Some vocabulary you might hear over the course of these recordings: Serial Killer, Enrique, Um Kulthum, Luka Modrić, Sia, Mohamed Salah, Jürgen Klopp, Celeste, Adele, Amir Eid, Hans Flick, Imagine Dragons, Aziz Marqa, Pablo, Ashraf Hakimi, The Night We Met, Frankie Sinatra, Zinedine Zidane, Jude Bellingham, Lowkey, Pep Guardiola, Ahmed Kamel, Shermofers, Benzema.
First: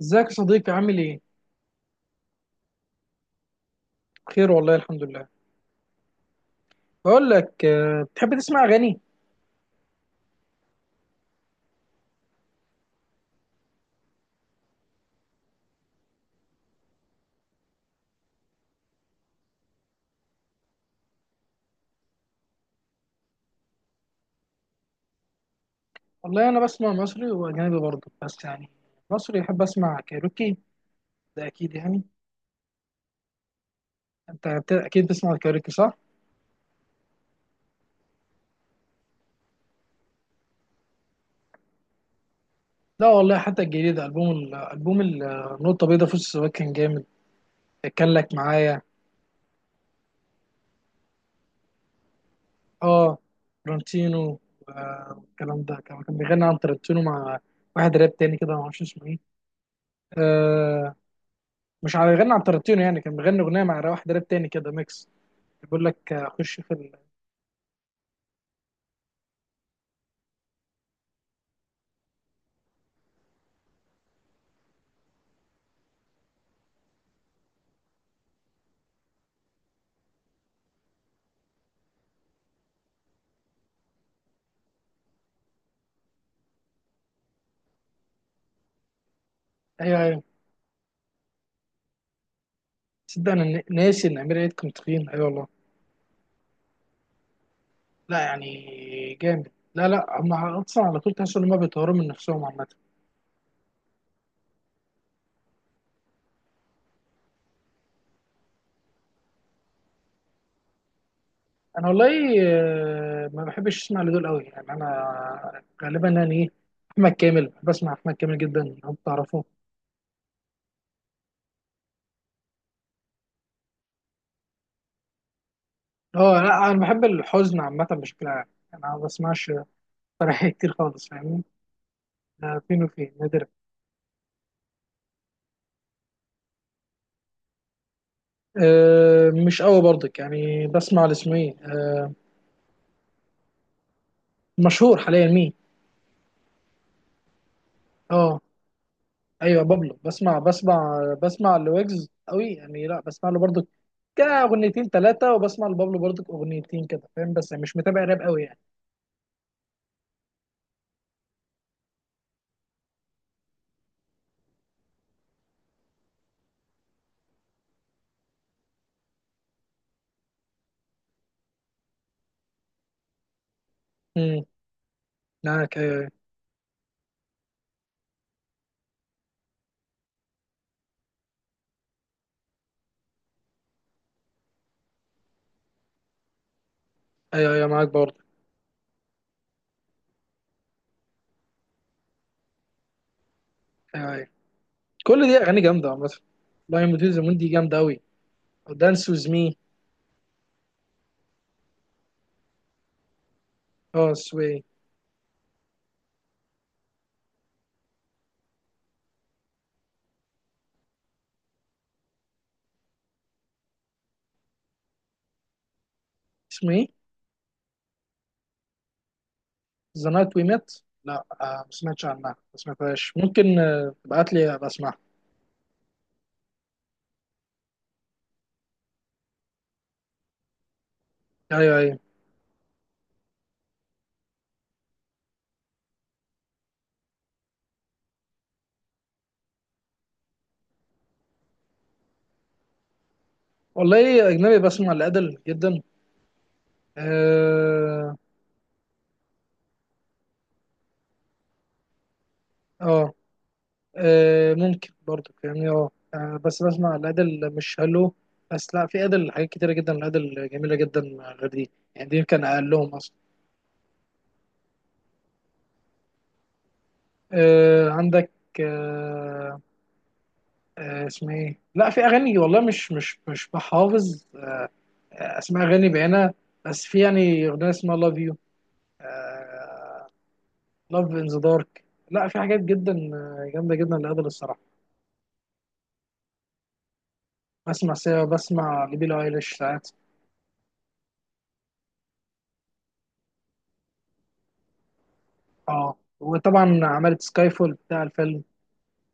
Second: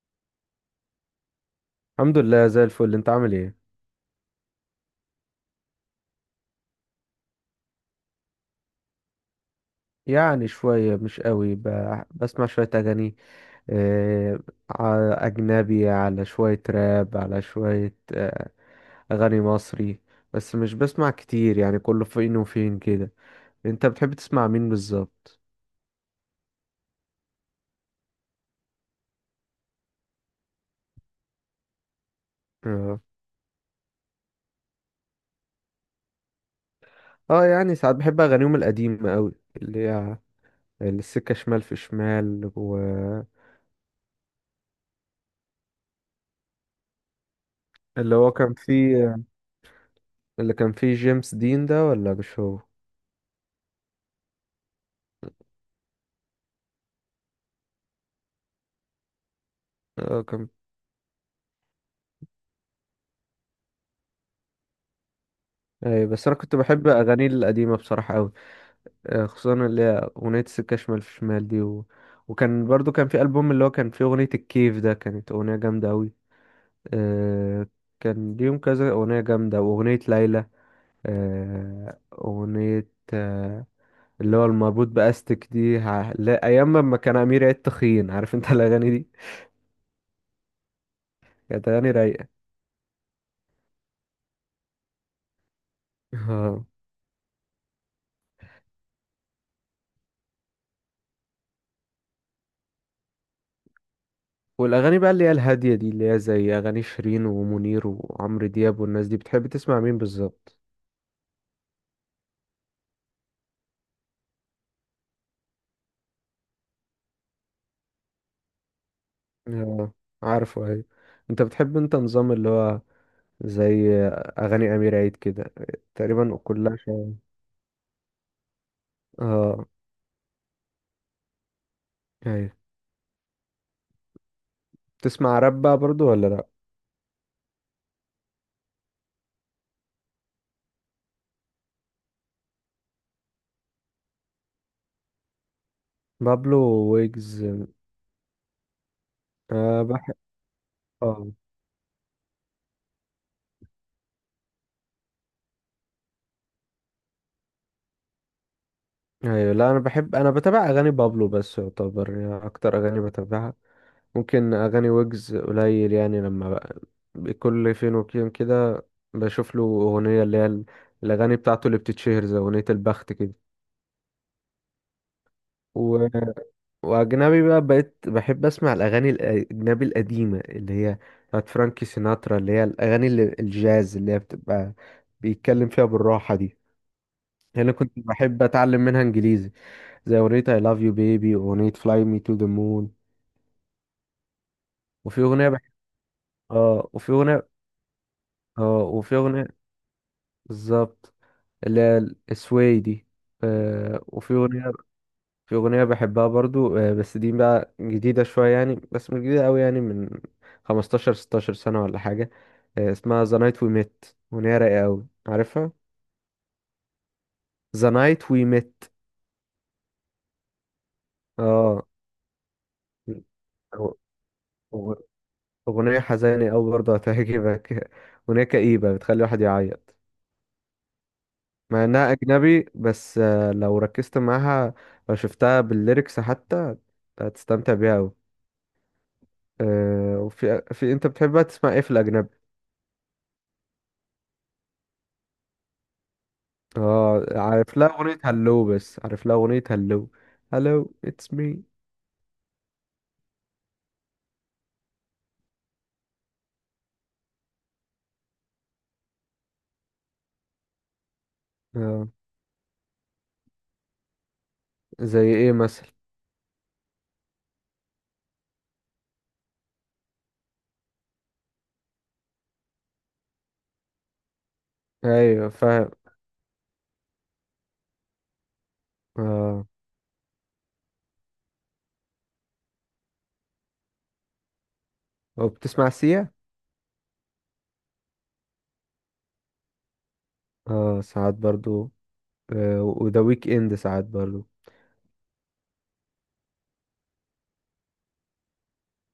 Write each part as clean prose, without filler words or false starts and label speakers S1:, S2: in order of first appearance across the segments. S1: ازيك يا صديقي، عامل ايه؟
S2: الحمد لله، زي الفل. انت عامل ايه؟
S1: بخير والله الحمد لله. بقول لك بتحب تسمع اغاني؟
S2: يعني شوية، مش قوي، بسمع شوية أغاني. آه، أجنبي، على شوية راب، على شوية أغاني مصري. بس مش بسمع كتير يعني، كله فين وفين كده. انت بتحب تسمع مين بالظبط؟
S1: والله انا بسمع مصري واجنبي برضه، بس يعني مصري احب اسمع كايروكي، ده اكيد يعني.
S2: اه.
S1: انت اكيد بتسمع الكايروكي صح؟
S2: اه، يعني ساعات بحب أغانيهم القديمة قوي، اللي هي السكة شمال في شمال، و
S1: لا والله، حتى الجديد البوم النقطة البيضاء في السواق كان جامد، كان
S2: اللي هو
S1: لك
S2: كان
S1: معايا.
S2: فيه، اللي كان فيه جيمس دين ده، ولا مش هو؟
S1: اه، ترنتينو. والكلام ده كان بيغني عن ترنتينو مع واحد راب تاني كده، ما اعرفش اسمه ايه.
S2: اه، كان.
S1: آه، مش عارف يغني عن ترنتينو، يعني كان بيغني اغنية مع واحد راب تاني كده ميكس. بيقول
S2: اي،
S1: لك
S2: بس انا كنت
S1: اخش في
S2: بحب اغانيه القديمه بصراحه قوي، خصوصا اللي هي اغنيه سكه شمال في شمال دي، و... وكان برضو كان في البوم اللي هو كان فيه اغنيه الكيف ده، كانت اغنيه جامده قوي. أه، كان ليهم كذا اغنيه جامده، واغنيه ليلى. أه، اغنيه. أه. اللي هو المربوط باستك دي، لا، ايام ما كان امير عيد تخين، عارف انت الاغاني دي؟
S1: ايوه ايوه.
S2: كانت اغاني رايقه.
S1: تصدق انا ناسي ان امير عيد كان تخين؟ ايوه والله.
S2: آه.
S1: لا يعني، جامد. لا لا، هم اصلا على طول تحس ان هم بيطوروا من نفسهم عامه.
S2: والاغاني بقى اللي هي الهاديه دي، اللي هي زي اغاني شيرين ومنير وعمرو دياب والناس دي، بتحب تسمع مين بالظبط؟
S1: انا والله ما بحبش اسمع لدول قوي، يعني انا غالبا يعني ايه، احمد كامل. بسمع احمد كامل جدا، لو بتعرفه.
S2: آه، عارفه، ايوه. انت بتحب، نظام اللي هو زي اغاني امير عيد كده، تقريبا
S1: اه لا،
S2: كلها
S1: انا بحب
S2: شبه؟
S1: الحزن عامه بشكل عام، يعني انا ما بسمعش
S2: اه،
S1: فرح كتير خالص، فاهمني؟
S2: ايوه.
S1: ده فين وفين، نادر.
S2: تسمع راب بقى برضو ولا لا؟
S1: أه مش قوي برضك، يعني بسمع لاسمه ايه مشهور حاليا، مين؟
S2: بابلو، ويجز.
S1: اه، ايوه
S2: أه،
S1: بابلو،
S2: بحب.
S1: بسمع.
S2: اه.
S1: بسمع لويجز قوي يعني، لا بسمع له برضك كاغنيتين ثلاثه، وبسمع لبابلو برضك اغنيتين كده فاهم، بس يعني مش متابع راب قوي يعني.
S2: ايوه، لا، انا بحب انا بتابع اغاني بابلو، بس يعتبر يعني اكتر اغاني بتابعها. ممكن اغاني ويجز قليل يعني، لما بقى كل فين وفين كده بشوف له اغنيه اللي هي الاغاني بتاعته اللي بتتشهر زي اغنيه البخت
S1: امم معاك، ايوه ايوه.
S2: كده. واجنبي بقى، بقيت بحب اسمع الاغاني الاجنبي القديمه اللي هي بتاعت فرانكي سيناترا، اللي هي الاغاني الجاز، اللي هي بتبقى بيتكلم فيها بالراحه دي.
S1: ايوه أيوة،
S2: هنا
S1: معاك
S2: كنت
S1: برضك.
S2: بحب اتعلم منها انجليزي، زي اغنيه I love you baby واغنيه fly me to the moon.
S1: ايوه ايوه،
S2: وفي
S1: كل دي
S2: اغنيه
S1: اغاني
S2: بحب.
S1: جامده عامه.
S2: اه،
S1: لاين
S2: وفي
S1: بتويز مون دي
S2: اغنيه.
S1: جامده قوي.
S2: اه،
S1: دانس
S2: وفي
S1: ويز
S2: اغنيه،
S1: مي.
S2: بالظبط، اللي هي السواي دي. آه،
S1: اه،
S2: وفي
S1: سوي.
S2: اغنيه. في أغنية بحبها برضو، بس دي بقى جديدة شوية يعني، بس مش جديدة أوي يعني، من 15 16 سنة ولا حاجة. اسمها The Night We Met، أغنية رايقة أوي، عارفها؟
S1: اسمه ايه؟
S2: The Night We Met.
S1: ذا نايت وي ميت. لا ما
S2: اه.
S1: سمعتش عنها، ما سمعتهاش. ممكن
S2: أغ-
S1: تبعت لي أبقى اسمعها.
S2: أغ- أغنية حزينة أوي برضو، هتعجبك. أغنية كئيبة بتخلي الواحد يعيط،
S1: ايوه
S2: مع
S1: ايوه.
S2: إنها أجنبي، بس لو ركزت معاها، لو شفتها بالليركس حتى، هتستمتع بيها أوي. وفي في أنت بتحبها تسمع إيه في الأجنبي؟
S1: والله اجنبي بسمع لادل جدا.
S2: اه، عارف لها
S1: اه
S2: اغنية هلو، بس عارف لها اغنية هلو. هلو اتس مي.
S1: آه، ممكن برضه فاهمني. بس بسمع الادل مش هلو. بس لا، في ادل حاجات كتيره جدا، الادل جميله جدا غير دي، يعني
S2: اه،
S1: دي كان اقلهم اصلا.
S2: زي ايه مثلا؟
S1: عندك آه اسمها ايه؟ لا، في اغاني والله مش بحافظ
S2: ايوه،
S1: اسماء اغاني
S2: فاهم.
S1: بعينها. بس في يعني اغنيه اسمها لاف يو،
S2: اه،
S1: لاف ان ذا دارك. لا، في حاجات جدا جامده جدا لادل الصراحه.
S2: وبتسمع سيا؟
S1: بسمع سيا، بسمع لبيلي ايليش ساعات.
S2: اه، ساعات برضو. آه، وذا ويك اند ساعات برضو.
S1: اه، وطبعا عملت سكاي فول بتاع الفيلم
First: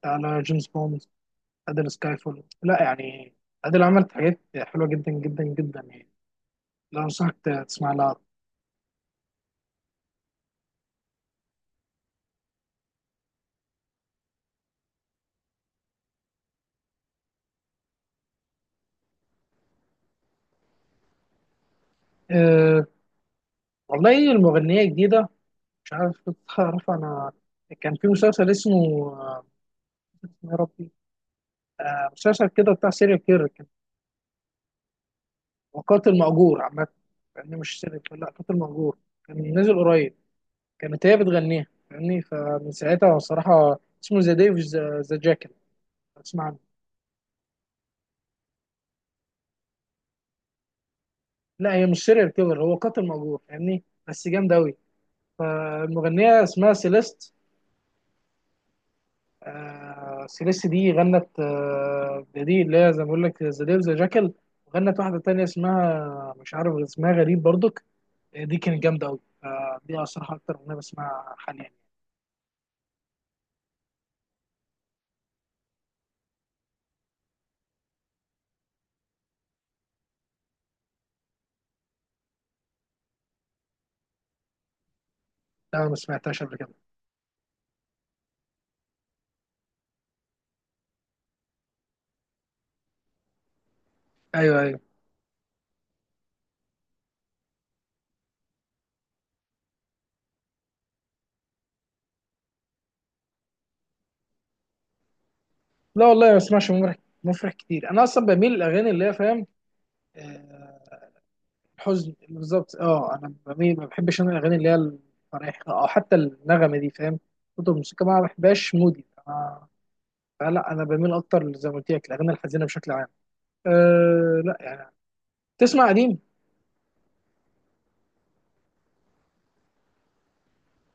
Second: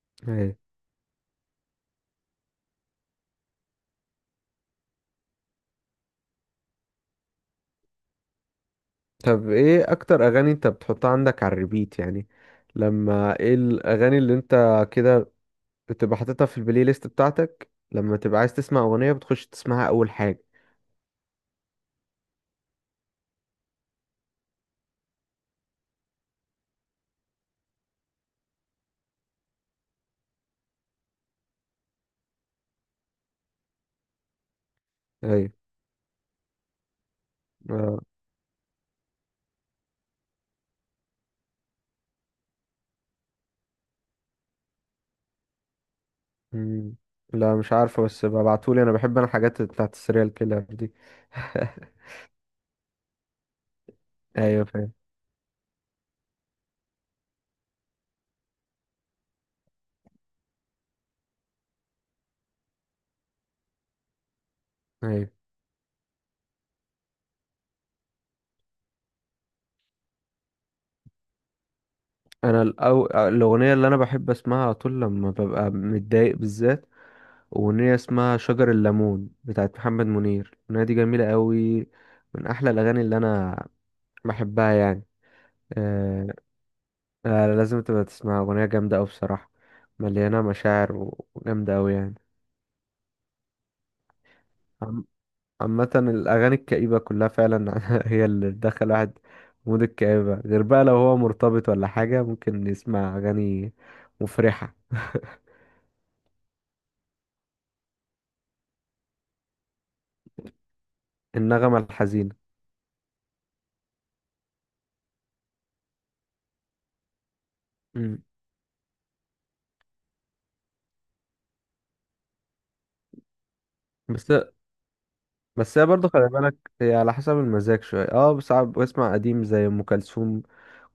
S1: على
S2: ايوه.
S1: جيمس بوند. ادل سكاي فول، لا يعني، ادل عملت حاجات حلوه جدا جدا جدا يعني. لا انصحك تسمع لها.
S2: طب، ايه اكتر اغاني انت بتحطها عندك على الريبيت يعني؟ لما، ايه الاغاني اللي انت كده بتبقى حاططها في البلاي ليست بتاعتك، لما تبقى عايز تسمع اغنية بتخش تسمعها اول حاجة؟
S1: أه والله المغنيه جديده، مش عارف. تعرف انا كان في مسلسل اسمه، آه، اسمه يا ربي. مسلسل كده بتاع سيريال كيلر كان،
S2: ايوه.
S1: هو قاتل مأجور عامة، يعني مش
S2: آه.
S1: سيريال كيلر، لا قاتل مأجور. كان نازل قريب، كانت هي بتغنيها فاهمني، فمن ساعتها الصراحة، اسمه ذا ديف ذا جاكل. اسمع.
S2: مم. لا، مش عارفه، بس ببعتولي، انا بحب انا الحاجات بتاعت السريال كيلر دي.
S1: لا هي مش سيريال كيلر، هو قاتل مأجور فاهمني، بس جامد
S2: ايوه،
S1: أوي.
S2: فاهم.
S1: فالمغنية اسمها سيليست. سيليست دي غنت، دي اللي هي زي ما بقول لك ذا ديف ذا جاكل. وغنت واحدة
S2: ايوه،
S1: تانية اسمها مش عارف، اسمها غريب برضك. دي كانت جامدة أوي، فدي الصراحة أكتر أغنية بسمعها حاليا.
S2: انا الاغنيه اللي انا بحب اسمعها على طول لما ببقى متضايق بالذات، اغنيه اسمها شجر الليمون بتاعت محمد منير. الاغنيه دي جميله قوي، من احلى الاغاني اللي انا بحبها يعني.
S1: لا ما
S2: آه.
S1: سمعتهاش قبل كده.
S2: آه، لازم تبقى تسمعها، اغنيه جامده قوي بصراحه، مليانه مشاعر، و- وجامده قوي يعني.
S1: أيوه أيوه.
S2: عامة الأغاني الكئيبة كلها فعلا هي اللي بتدخل واحد في مود الكآبة، غير بقى لو هو مرتبط ولا حاجة، ممكن يسمع أغاني مفرحة.
S1: لا والله ما بسمعش مفرح. مفرح كتير، أنا أصلا بميل للأغاني اللي هي فاهم، آه،
S2: النغمة
S1: حزن
S2: الحزينة.
S1: بالظبط. اه انا بميل، ما بحبش انا الاغاني اللي هي الفرايح، او حتى النغمه دي فاهم، صوت الموسيقى ما
S2: مم.
S1: بحبهاش مودي. انا لا، انا بميل اكتر زي ما قلت لك الاغاني الحزينه بشكل عام،
S2: بس
S1: أه لا يعني.
S2: بس هي
S1: تسمع
S2: برضه
S1: قديم؟
S2: خلي بالك، هي على حسب المزاج شوية. اه، ساعات بسمع قديم زي أم كلثوم.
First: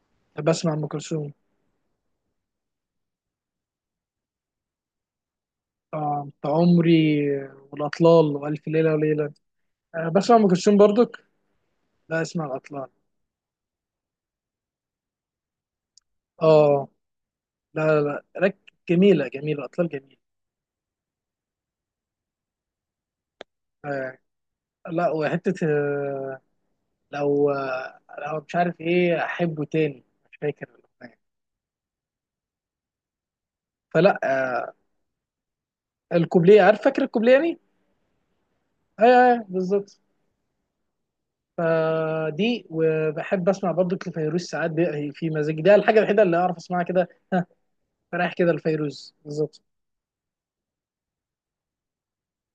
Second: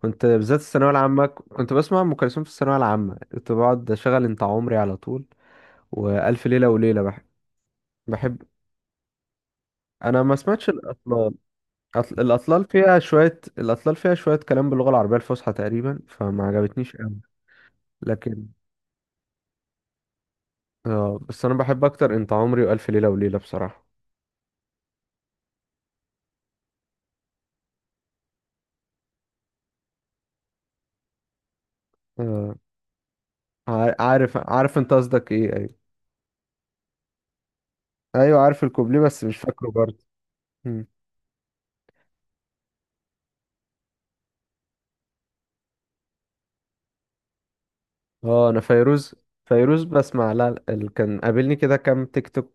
S2: كنت بالذات
S1: بسمع ام
S2: الثانوية العامة،
S1: كلثوم،
S2: كنت بسمع أم كلثوم. في الثانوية العامة كنت بقعد أشغل أنت عمري على طول،
S1: انت
S2: وألف ليلة وليلة،
S1: عمري
S2: بحب,
S1: والاطلال
S2: بحب
S1: والف ليله وليله. أه
S2: أنا ما
S1: بسمع ام
S2: سمعتش
S1: كلثوم برضك.
S2: الأصل.
S1: لا اسمع
S2: الأطلال
S1: الاطلال،
S2: فيها شوية الأطلال فيها شوية كلام باللغة العربية الفصحى تقريبا، فما
S1: اه،
S2: عجبتنيش أوي،
S1: لا لا لا
S2: لكن.
S1: لك، جميله جميله، اطلال جميله.
S2: آه، بس أنا بحب أكتر أنت عمري وألف ليلة وليلة بصراحة.
S1: أه لا، وحته لو لو مش عارف ايه احبه تاني، مش فاكر الاغنيه.
S2: آه، عار-
S1: فلا
S2: عارف عارف أنت قصدك إيه، أيوة.
S1: الكوبليه عارف، فاكر الكوبليه يعني.
S2: أيوة، عارف الكوبليه،
S1: ايوه
S2: بس مش
S1: ايوه
S2: فاكره برضه.
S1: بالظبط.
S2: مم.
S1: فدي. وبحب اسمع برضو لفيروز ساعات في مزاج ده، الحاجه الوحيده اللي اعرف اسمعها كده ها، رايح
S2: آه،
S1: كده
S2: أنا
S1: لفيروز
S2: فيروز.
S1: بالظبط.
S2: فيروز بسمع، لا لا، كان قابلني كده كام تيك توك.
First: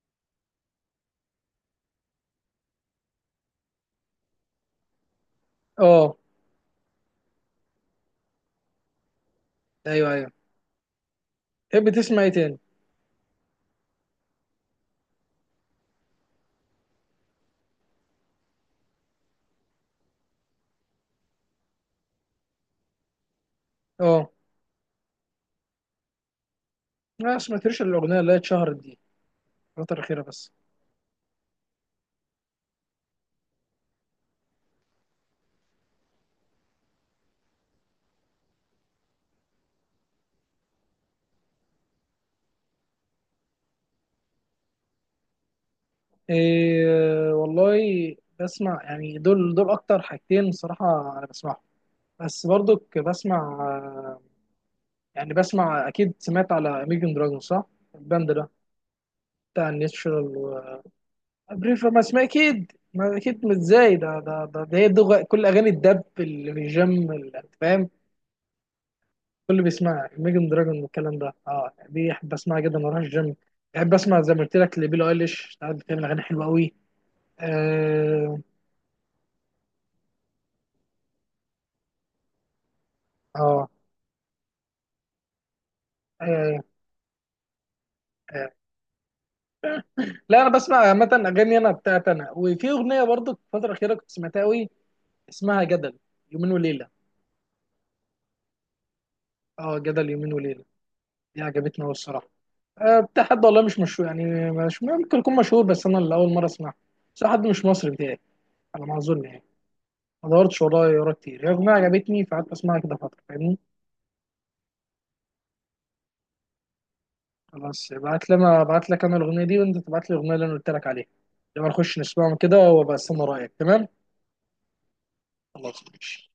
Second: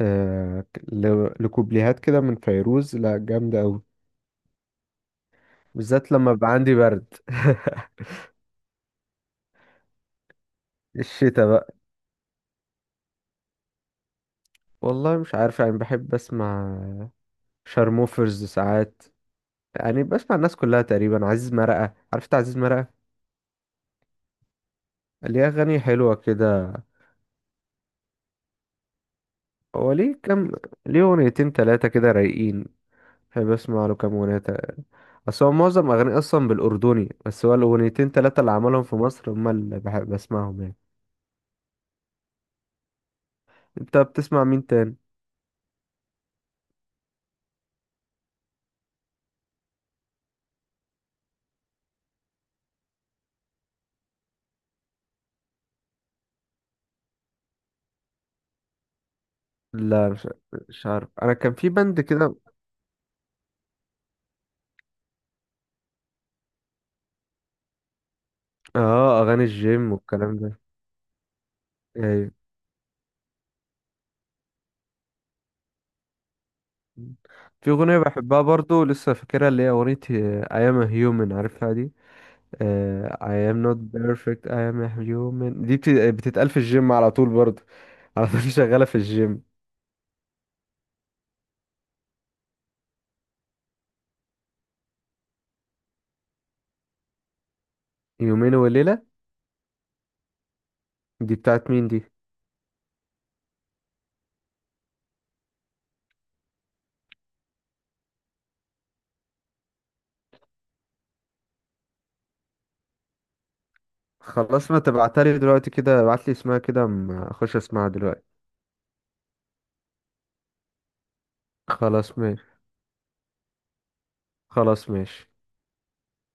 S2: آه، لكوبليهات كده من فيروز، لا، جامدة أوي، بالذات
S1: اه
S2: لما بيبقى عندي برد.
S1: ايوه ايوه.
S2: الشتا بقى.
S1: تحب تسمع ايه تاني؟
S2: والله مش عارف يعني، بحب اسمع شارموفرز ساعات، يعني بسمع الناس كلها تقريبا. عزيز مرقة، عرفت عزيز مرقة؟
S1: اه،
S2: ليه أغاني حلوة كده.
S1: ما سمعتش الاغنيه اللي هي اتشهرت دي
S2: هو
S1: الفتره
S2: ليه
S1: الاخيره بس.
S2: كام، ليه أغنيتين تلاتة كده رايقين، بحب أسمع له كام أغنية أصل هو معظم أغانيه أصلا بالأردني، بس هو الأغنيتين تلاتة اللي عملهم في مصر هما اللي بحب أسمعهم يعني. أنت بتسمع مين تاني؟
S1: إيه والله، بسمع يعني دول دول اكتر حاجتين صراحه انا بسمعهم، بس برضو بسمع يعني بسمع. اكيد سمعت على اميجن دراجون صح؟ الباند ده بتاع
S2: لا،
S1: الناتشورال
S2: مش عارف، أنا كان في
S1: وابريفا، ما
S2: بند
S1: اسمها
S2: كده.
S1: اكيد، ما اكيد، مش ازاي ده ده هي كل اغاني الدب اللي في الجيم انت فاهم،
S2: اه، أغاني
S1: كل
S2: الجيم
S1: بيسمعها
S2: والكلام
S1: اميجن
S2: ده.
S1: دراجون والكلام ده. اه، دي
S2: أيوة.
S1: احب اسمعها جدا واروح الجيم. بحب اسمع زي ما قلت لك لبيلي ايليش ساعات، بتعمل اغاني حلوه قوي.
S2: في أغنية
S1: اه
S2: بحبها برضو لسه فاكرها، اللي هي أغنية أيام هيومن، عارفها دي؟ آه، I am
S1: اه،
S2: not perfect I am a human، دي
S1: أيوة،
S2: بتتقال في
S1: أيوة،
S2: الجيم على طول برضه، على طول
S1: أيوة.
S2: شغالة في الجيم.
S1: لا انا بسمع عامه اغاني انا بتاعت انا، وفي اغنيه برضو في الفتره الاخيره كنت سمعتها قوي، اسمها جدل، يومين وليله.
S2: يومين وليلة.
S1: اه جدل يومين وليله،
S2: دي
S1: دي
S2: بتاعت
S1: عجبتني
S2: مين
S1: أوي
S2: دي؟
S1: الصراحة. بتاع حد والله مش مشهور، يعني مش ممكن يكون مشهور، بس أنا اللي أول مرة أسمعه. بس هو حد مش مصري بتاعي، على ما أظن يعني، ما دورتش ورايا ورا كتير، هي أغنية عجبتني فقعدت أسمعها كده فترة فاهمني.
S2: خلاص، ما تبعتها لي دلوقتي كده، ابعت لي اسمها كده أما اخش اسمعها
S1: خلاص، ابعت لي
S2: دلوقتي.
S1: أنا، ابعت لك أنا الأغنية دي وأنت تبعت لي الأغنية اللي أنا قلت لك عليها، لما نخش
S2: خلاص،
S1: نسمعهم
S2: ماشي.
S1: كده وأبقى أستنى رأيك. تمام.
S2: خلاص، ماشي.
S1: خلاص ماشي.